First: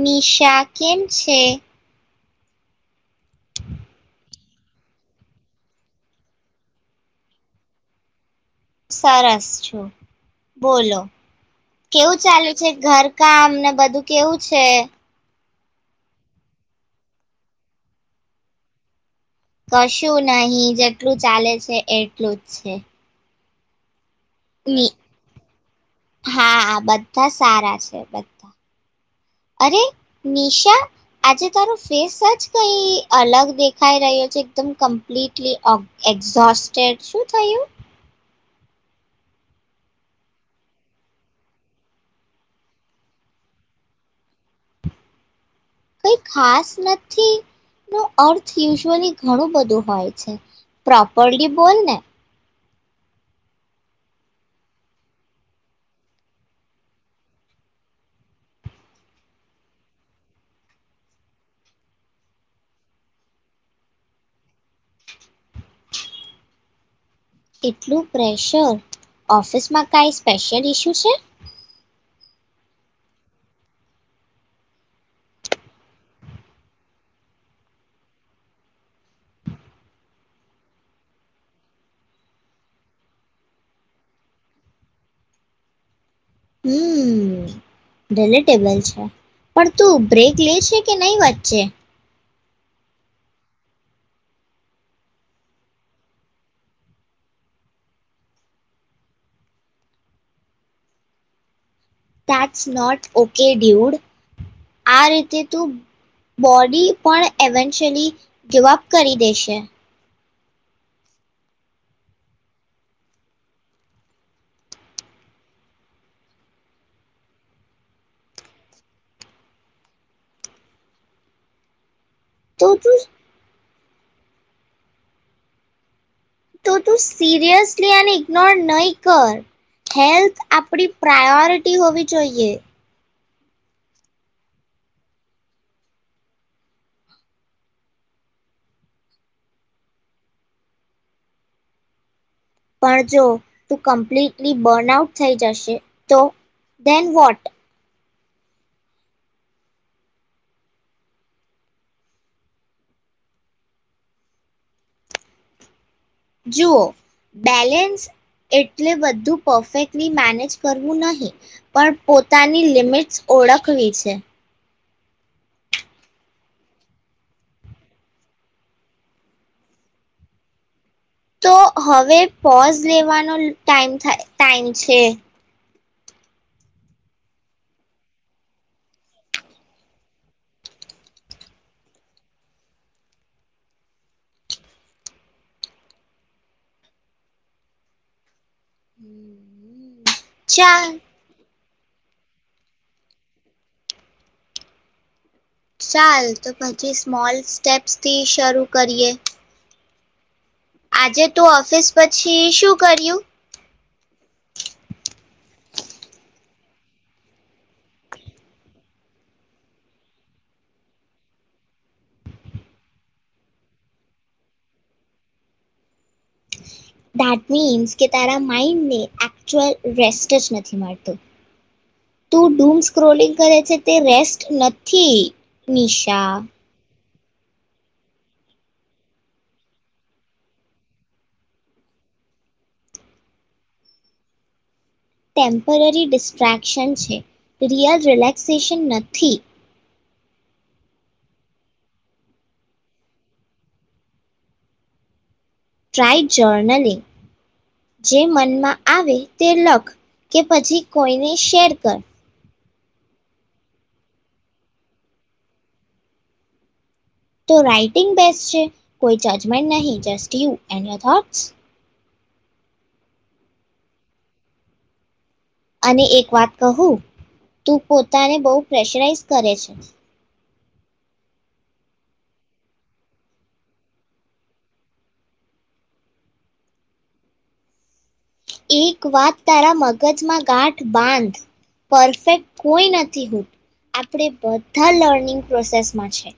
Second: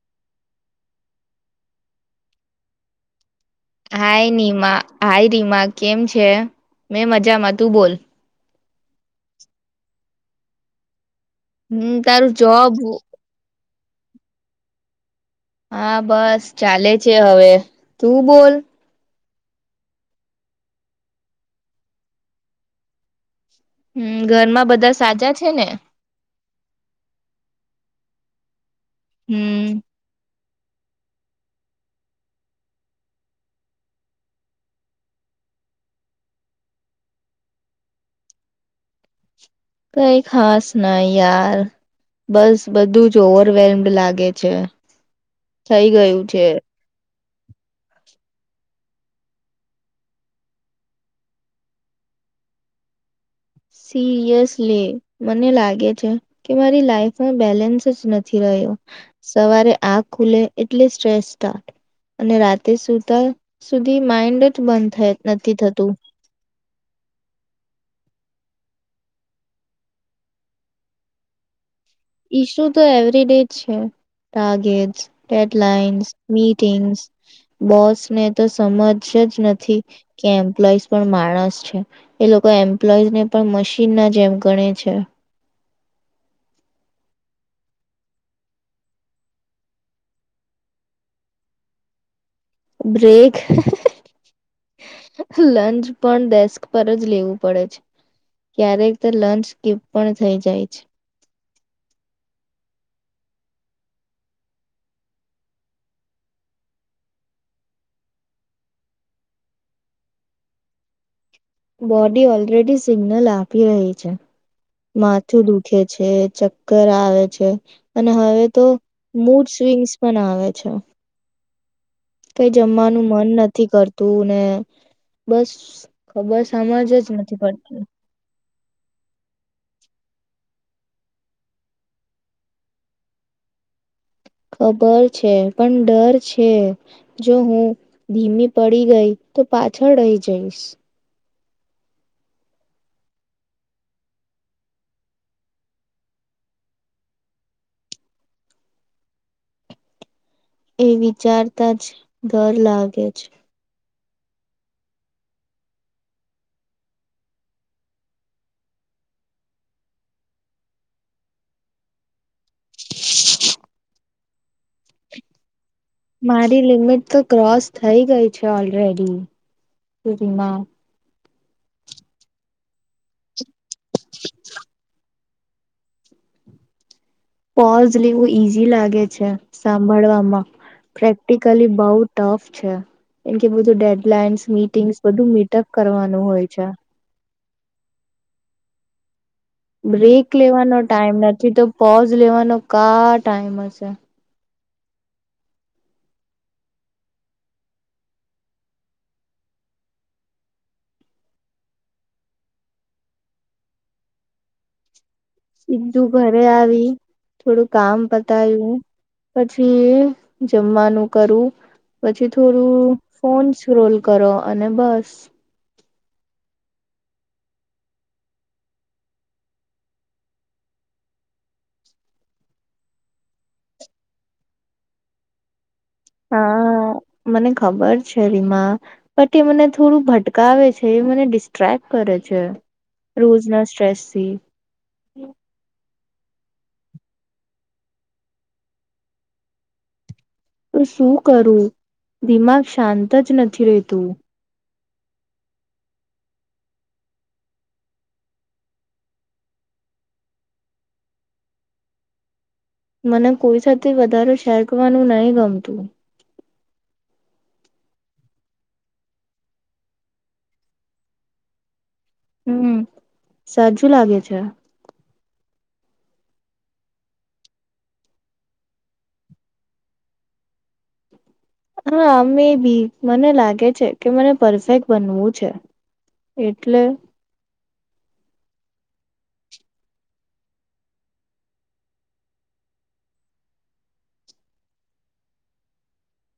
નિશા, કેમ છે? Hi Nima, hi Rima કેમ છે? મેં મજામાં, તું બોલ. સરસ છું, બોલો. હમ કેવું તારું ચાલુ છે, જોબ ઘર કામ ને બ કેવું છે? હા, બસ ચાલે છે. હવે તું બોલ. કશું નહીં. જેટલું ચાલે છે એટલું જ છે. હમ્મ, ઘરમાં ની બધા સાજા છે ને? બધ્ધા હમ અરે. નિશા આજે તારું ફેસ જ કઈ અલગ દેખાઈ રહ્યો છે. એકદમ કમ્પ્લીટલી ઑક એક્ઝોસ્ટેડ. શું થયું? કઈ ખાસ નય યાર બસ બધું જ ઓવરવેલ્મ્ડ લાગે છે. થઈ ગયું છે. થી નો અર્થ યુઝવલી ઘણું બધું હોય છે. પ્રોપરલી બોલ ને. સિરિયસલી મને લાગે છે કે, મારી લાઈફમાં બેલેન્સ જ નથી રહ્યો. સવારે આખ ખુલે એટલે સ્ટ્રેસ સ્ટાર્ટ અને રાતે સુતા સુધી માઈન્ડ જ બંધ થ નથી થતું. એટલું પ્રેશર, ઓફિસમાં કાઈ સ્પેશિયલ ઈસ્યુ છે? ઈસુ તો એવરી ડે છે. ટાર્ગેટ્સ, ડેડલાઇન્સ, મીટિંગ્સ બોસને તો સમજ જ નથી કે એમ્પ્લોઈઝ પણ માણસ છે. એ લોકો એમ્પ્લોઈઝને પણ મશીનના જેમ ગણે છે. હમ્મ, ડેલેટેબલ છે. પણ તું બ્રેક લે છે કે નય વચ્ચે? બ્રેક, લંચ પણ ડેસ્ક પર જ લેવું પડે છે. ક્યારેક તો લંચ સ્કીપ પણ થઈ જાય છે. That's not okay dude. આ રીતે તું બોડી પણ એવેન્શ્યલી ગિવઅપ કરી દેશે. બોડી ઓલરેડી સિગ્નલ આપી રહ્યુ છે. માથું દુખે છે, ચક્કર આવે છે અને હવે તો મૂડ સ્વિંગ્સ પણ આવે છે. કઈ તો તું જમવાનું મન નથી કર તું ને બસ ખબર તો સમજ તું જ નથી પડતી. સિરિયસલી આને ઇગ્નોર નય કર. હેલ્થ આપણી પ્રાયોરિટી હોવી જોઈએ. ખબર છે પણ ડર છે. જો હું ધીમી પડી ગઈ તો પાછળ રહી જઈશ. પણ જો તું કમ્પ્લીટલી બર્નઆઉટ થઈ જશે તો? Then what? એ વિચારતા જ ડર લાગે છે. જુઓ બેલેન્સ એટલે બધું પરફેક્ટલી મેનેજ કરવું નહીં પણ પો પોતાની લિમિટ્સ ઓળખવી છે. મારી લિમિટ તો ક્રોસ થઈ ગઈ છે ઓલરેડી. સુધીમાં. તો હવે પોઝ લેવાનો ટાઇ ટાઈમ છે. પોઝ લેવું ઈઝી લાગે છે સાંભળવામાં પ્રેક્ટિકલી બવ ટફ છે એમ કે બધું ડેડલાઇન્સ મીટિંગ્સ બધું મીટઅપ કરવાનું હોય છે. હમ્મ. બ્રેક લેવાનો ટાઈમ નથી તો પોઝ લેવાનો કા ટાઈમ હશે. ચાલ તો પછી સ્મોલ સ્ટેપ્સથી શરૂ કરીએ. આજે તું ઓફિસ પછી શું કર્યું? સીધું ઘરે આવી થોડું કામ પતાયું, પછી જમવાનું કર્યું, પછી થોડું ફોનસ રોલ કરો અને બસ. ધેટ મીન્સ કે તારા માન્ડને એક્યુઅલ રેસ્ટ જ નથી મળતો તું ડૂમ સ્ક્રોલિંગ કરે છે તે રેસ્ટ નથી. નિશા. હા મને ખબર છે, રીમા બટ એ મને થોડું ભટકાવે છે એ મને ડિસ્ટ્રેક કરે છે. રોજના સ્ટ્રેસથી. ટેમ્પરરી ડિસ્ટ્રક્શન છે રિયલ રિલેક્સેશન નથી. તો શું કરું દિમાગ શાંત જ નથી રેતું? ટ્રાય જર્નલી જે મનમાં આવે તે લખ કે પછી કોઈને શેર કર. મને કોઈ સાથે વધારે શેર કરવાનું નહી ગમતું. તો રાઇટિંગ બેસ્ટ છે, કોઈ જજમેન્ટ નહીં just you and your thoughts. હમ્મ, સાચું લાગે છે. અને એક વાત કહું તું પોતાને બહુ પ્રેશરાઈઝ કરે છે. હા અમે બી મને લાગે છે કે મને પરફેક્ટ બનવું છે. એટલે એક વાત તારા મગજમાં ગાંઠ બાંધ પરફેક્ટ કોઈ નથી હોત આપણે બધા લર્નિંગ પ્રોસેસમાં છે.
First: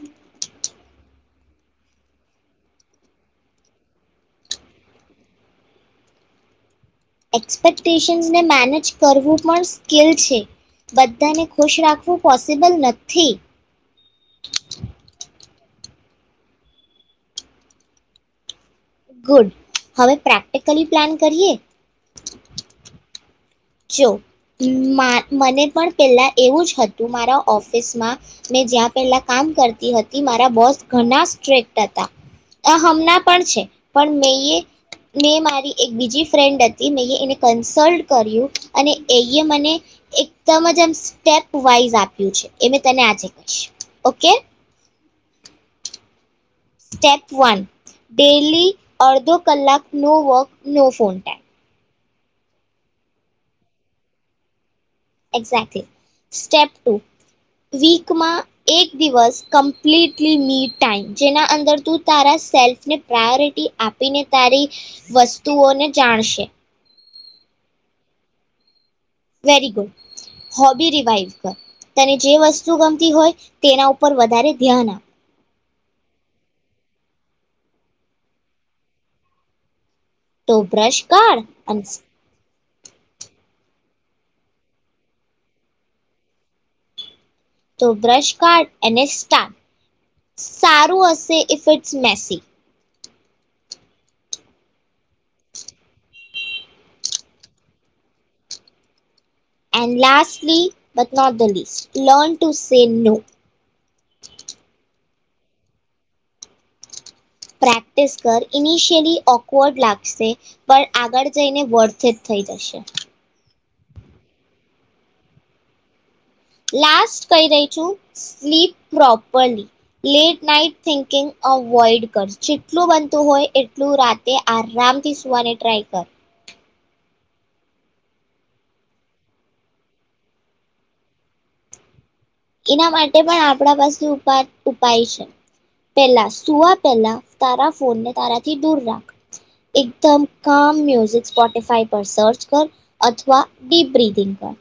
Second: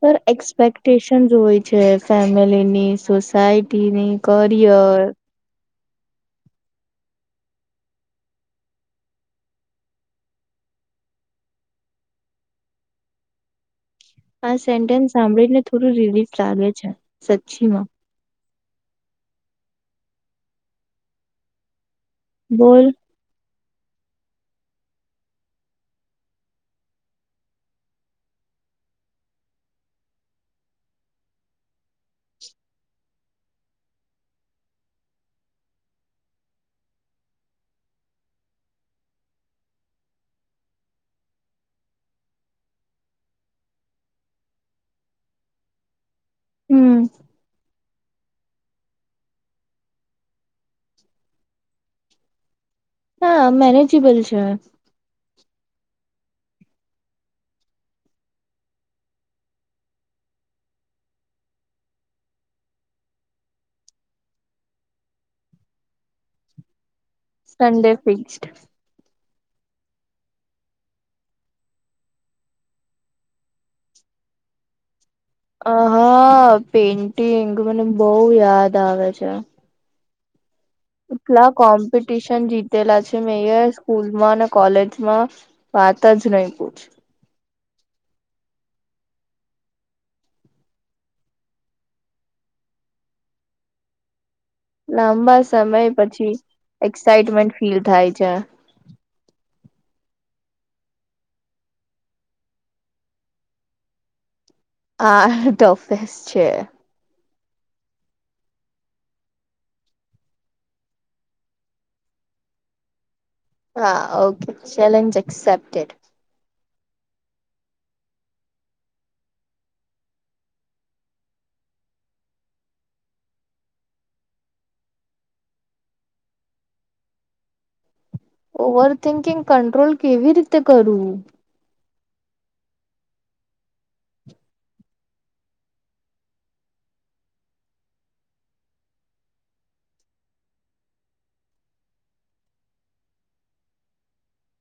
પણ એક્સપેક્ટેશનસ હોય છે ફેમિલીની, સોસાયટીની, કરિયર એક્સપેક્ટેશન્સને મેનેજ કરવું પણ સ્કેલ છે. બધાને ખુશ રાખવું પોસિબલ નથી. આ સેન્ટેન્સ સાંભળીને થોડું રિલીફ લાગે છે. સચ્ચીમાં. ગુડ હવે પ્રેક્ટિકલી પ્લાન કરીએ? બોલ. જો મ મને પણ પહેલા એવું જ હતું. મારા ઓફિસમાં મેં જ્યાં પહેલા કામ કરતી હતી મારા બોસ ઘણા સ્ટ્રેક્ટ હતા આ હમણાં પણ છે પણ મે મેં મારી એક બીજી ફ્રેન્ડ હતી મેં એને કન્સલ્ટ કર્યું અને એયે મને એકદમ જ આમ સ્ટેપ વાઈઝ આપ્યું છે. એ મેં તને આજે કહીશ ઓકે? હમ સ્ટેપ વન ડેયલી અડધો કલાક no work no phone time. હા મેનેજેબલ છે. એક્ઝેટલી. સ્ટેપ ટુ વીકમાં એક દિવસ કમ્પ્લીટલી ની ટાઈમ જેના અંદર તું તારા સેલ્ફને પ્રાયોરિટી આપીને તારી વસ્તુઓને જાણશે. Sunday fixed. Very good. Hobby revive કર તને જે વસ્તુ ગમતી હોય તેના ઉપર વધારે ધ્યાન આપ. હા પેન્ટિંગ મને બહ યાદ આવે છે. તો બ્રશ કાઢ એટલા અને કોમ્પિટિશન જીત તેલા છે મે સ્કૂલમાં અને કોલેજમાં વાત જ નહી પૂછ. તો બ્રશ કારડ અને સ્ટ સારું હશે ઇફે મેસી. લાંબા સમય પછી એક્સાઈટમેન્ટ ફીલ થાય છે. Lastly but not the least learn to say no. આ ડફસ છે. પ્રેક્ટિસ કર ઇનિશિયલી ઓકવર્ડ લાગશે પણ આગળ જઈને વર્થે જ થઈ જશે. હા ઓકે ચલેજ એક્સેપ્ટડ. લાસ્ટ કહી રહી છું sleep properly late night thinking avoid કર જેટલું બનતું હોય એટલું રાતે આરામથી સુવાને ટ્રાય કર. ઓવર થિંકિંગ કંટ્રોલ કેવી રીતે કરવું? એના માટે પણ આપણા પાસે ઉ ઉપાય છે. પહેલા સુવા પહેલા તારા ફોનને તારાથી દૂર રાખ એકદમ કામ મુઝિક સ્પોટીફાઈ પર સર્ચ કર અથવા ડીપ બિંગ પર.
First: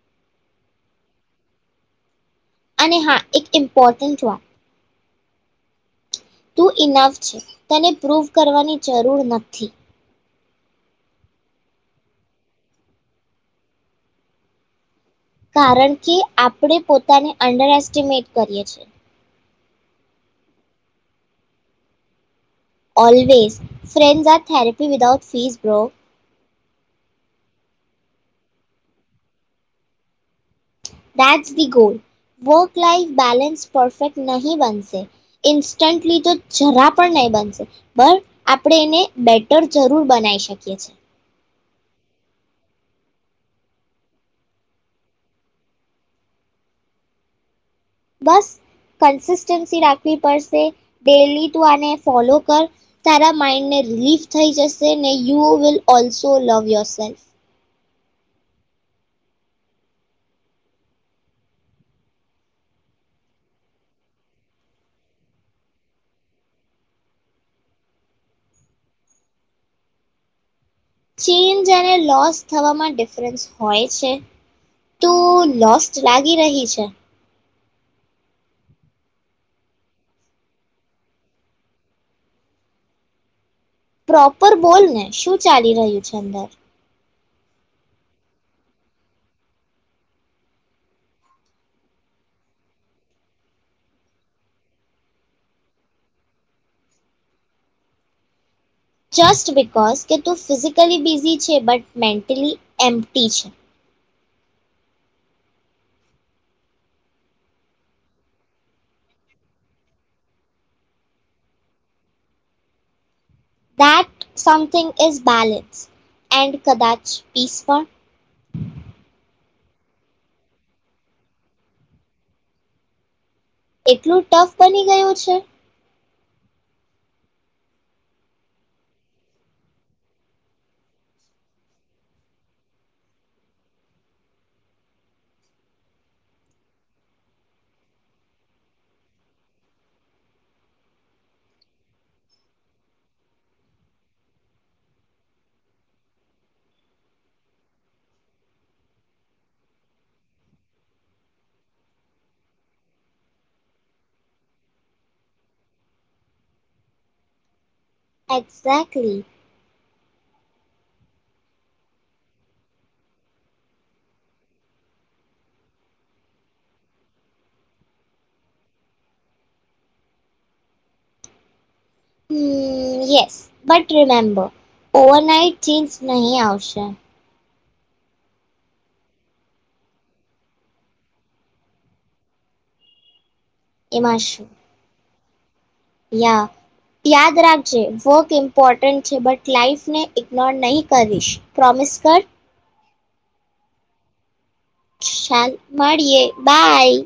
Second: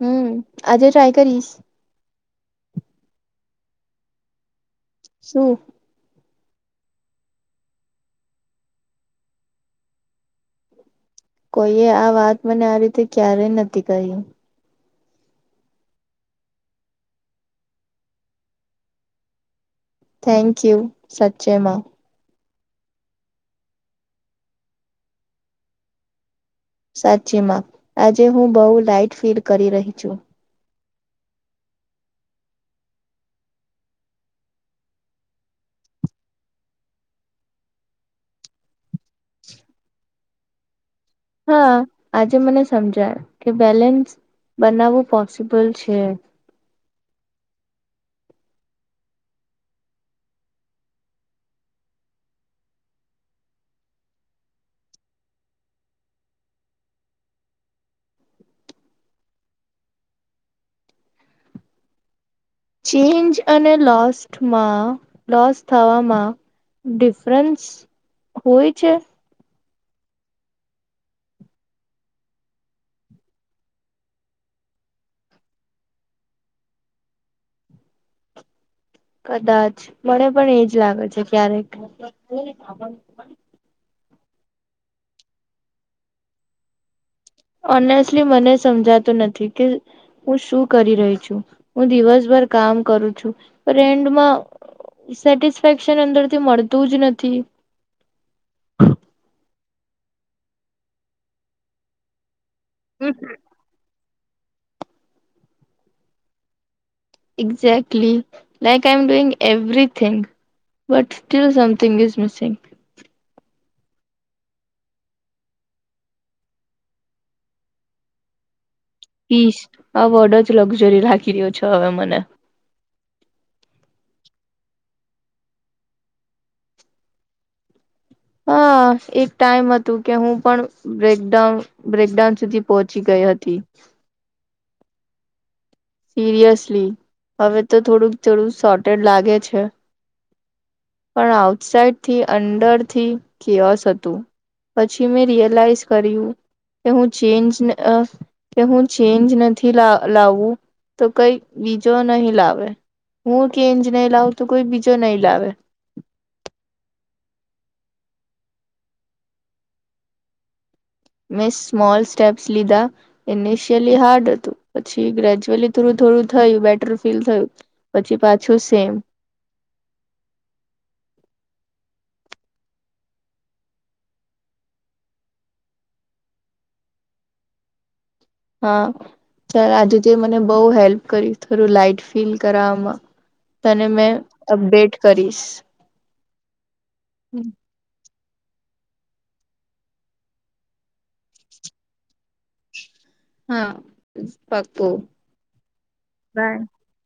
હમ્મ આજે ટ્રાય કરીશ. અને હા એક ઇમ્પોર્ટન્ટ વાત શું? તું ઈનાફ છે તને પ્રૂવ કરવાની જરૂર નથી. કોઈએ આ વાત મને આ રીતે ક્યારેય નથી કહ્યું. કારણ કે આપણે પોતાને અંડર એસ્ટિમેટ કરીએ છીએ. થેન્ક યુ સચેમાં. Always ફ્રેન્ઝા therapy without fees bro. સાચીમાં આજે હું બહુ લાાઈટ ફીલ કરી રહી છું. That's the goal work life balance perfect નહી બનશે ઇન્સ્ટન્ટલી તો જરા પણ નહીં બનશે બ આપણે એને બેટર જરૂર બનાવીશ. [unintelligible] હા આજે મને સમજાય કે બેલેન્સ બનાવવું પોસિબલ છે. બસ કન્સિસ્ટન્સી રાખવી પડશે ડેલી તું આને ફોલો કર તારા માઈન્ડને રિલીફ થઈ જશે ને you will also love yourself change અને લોસ્ટમાં લોસ થવામાં ડિફરન્સ હોય છે ચેનજ અને લોસ થવામાં ડિફરન્સ હોય છે તો લોસ લાગી રહી છે કદાચ મને પણ એજ લાગે છે ક્યારેક પ્રોપર બોલ ને શું ચાલી રહ્યું છે અંદર ઓનેસ્ટલી મને સમજાતું નથી કે હું શું કરી રહી છું હું દિવસભર કામ કરું છું અને એન્ડમાં સેટેક્શન અંદરથી મળતું જ નથી જસ્ટ બિકોઝ કે તું ફિઝિકલી બિઝી છે બટ મેન્ટલી હમ એમટી છે exactly like I am doing everything but still something is missing that something is balance and કદાચ પીસપણ પીસ આ વોર્ડ જ લક્ઝરી રાખી રહ્યો છો હવે મને એટલું ટફ બની ગયું છે હા એક ટાઈમ હતું કે હું પણ બ્રેકડાઉન બ્રેકડાઉન સુધી પહોંચી ગઈ હતી સિરિયસલી હવે તો થોડુંક થોડું સોટેડ લાગે છે પણ આઉટસાાઈડથી અંડરથી કિર્યોસ હતું પછી મેં રિયલાઈઝ કર્યું કે હું ચેન્જઅ કે હું ચેન્જ નથી લા લાવવું તો કઈ બીજો નહીં લાવે હું ચેઇન્જ નહી લાવું તો કોઈ બીજો નહીં લાવે એક્ઝેક્ટલી મેં સ્મોલ સ્ટેપ્સ લીધા ઇનિશિયલી હાર્ડ હતું પછી ગ્રેજ્યુઅલી થોડું થોડું થયું બેટર ફીલ થયું પછી પાછું સેમ હમ્મ હ yes but remember overnight change નહીં આવશે હા ચાલ આજુ તુએ મને બહુ હેલ્પ કરી થોડું લાઈટ ફીલ કરાવવામાં તને મેં એમાં શું અપડેટ કરીશ યા યાદ રાખજે ઇમ્પોર્ટન્ટ છે બટ લાઈફ ને ઇગ્નોર નહીં કરીશ પ્રોમિસ કર હા. પાકું ચાલ મળીએે. બાય.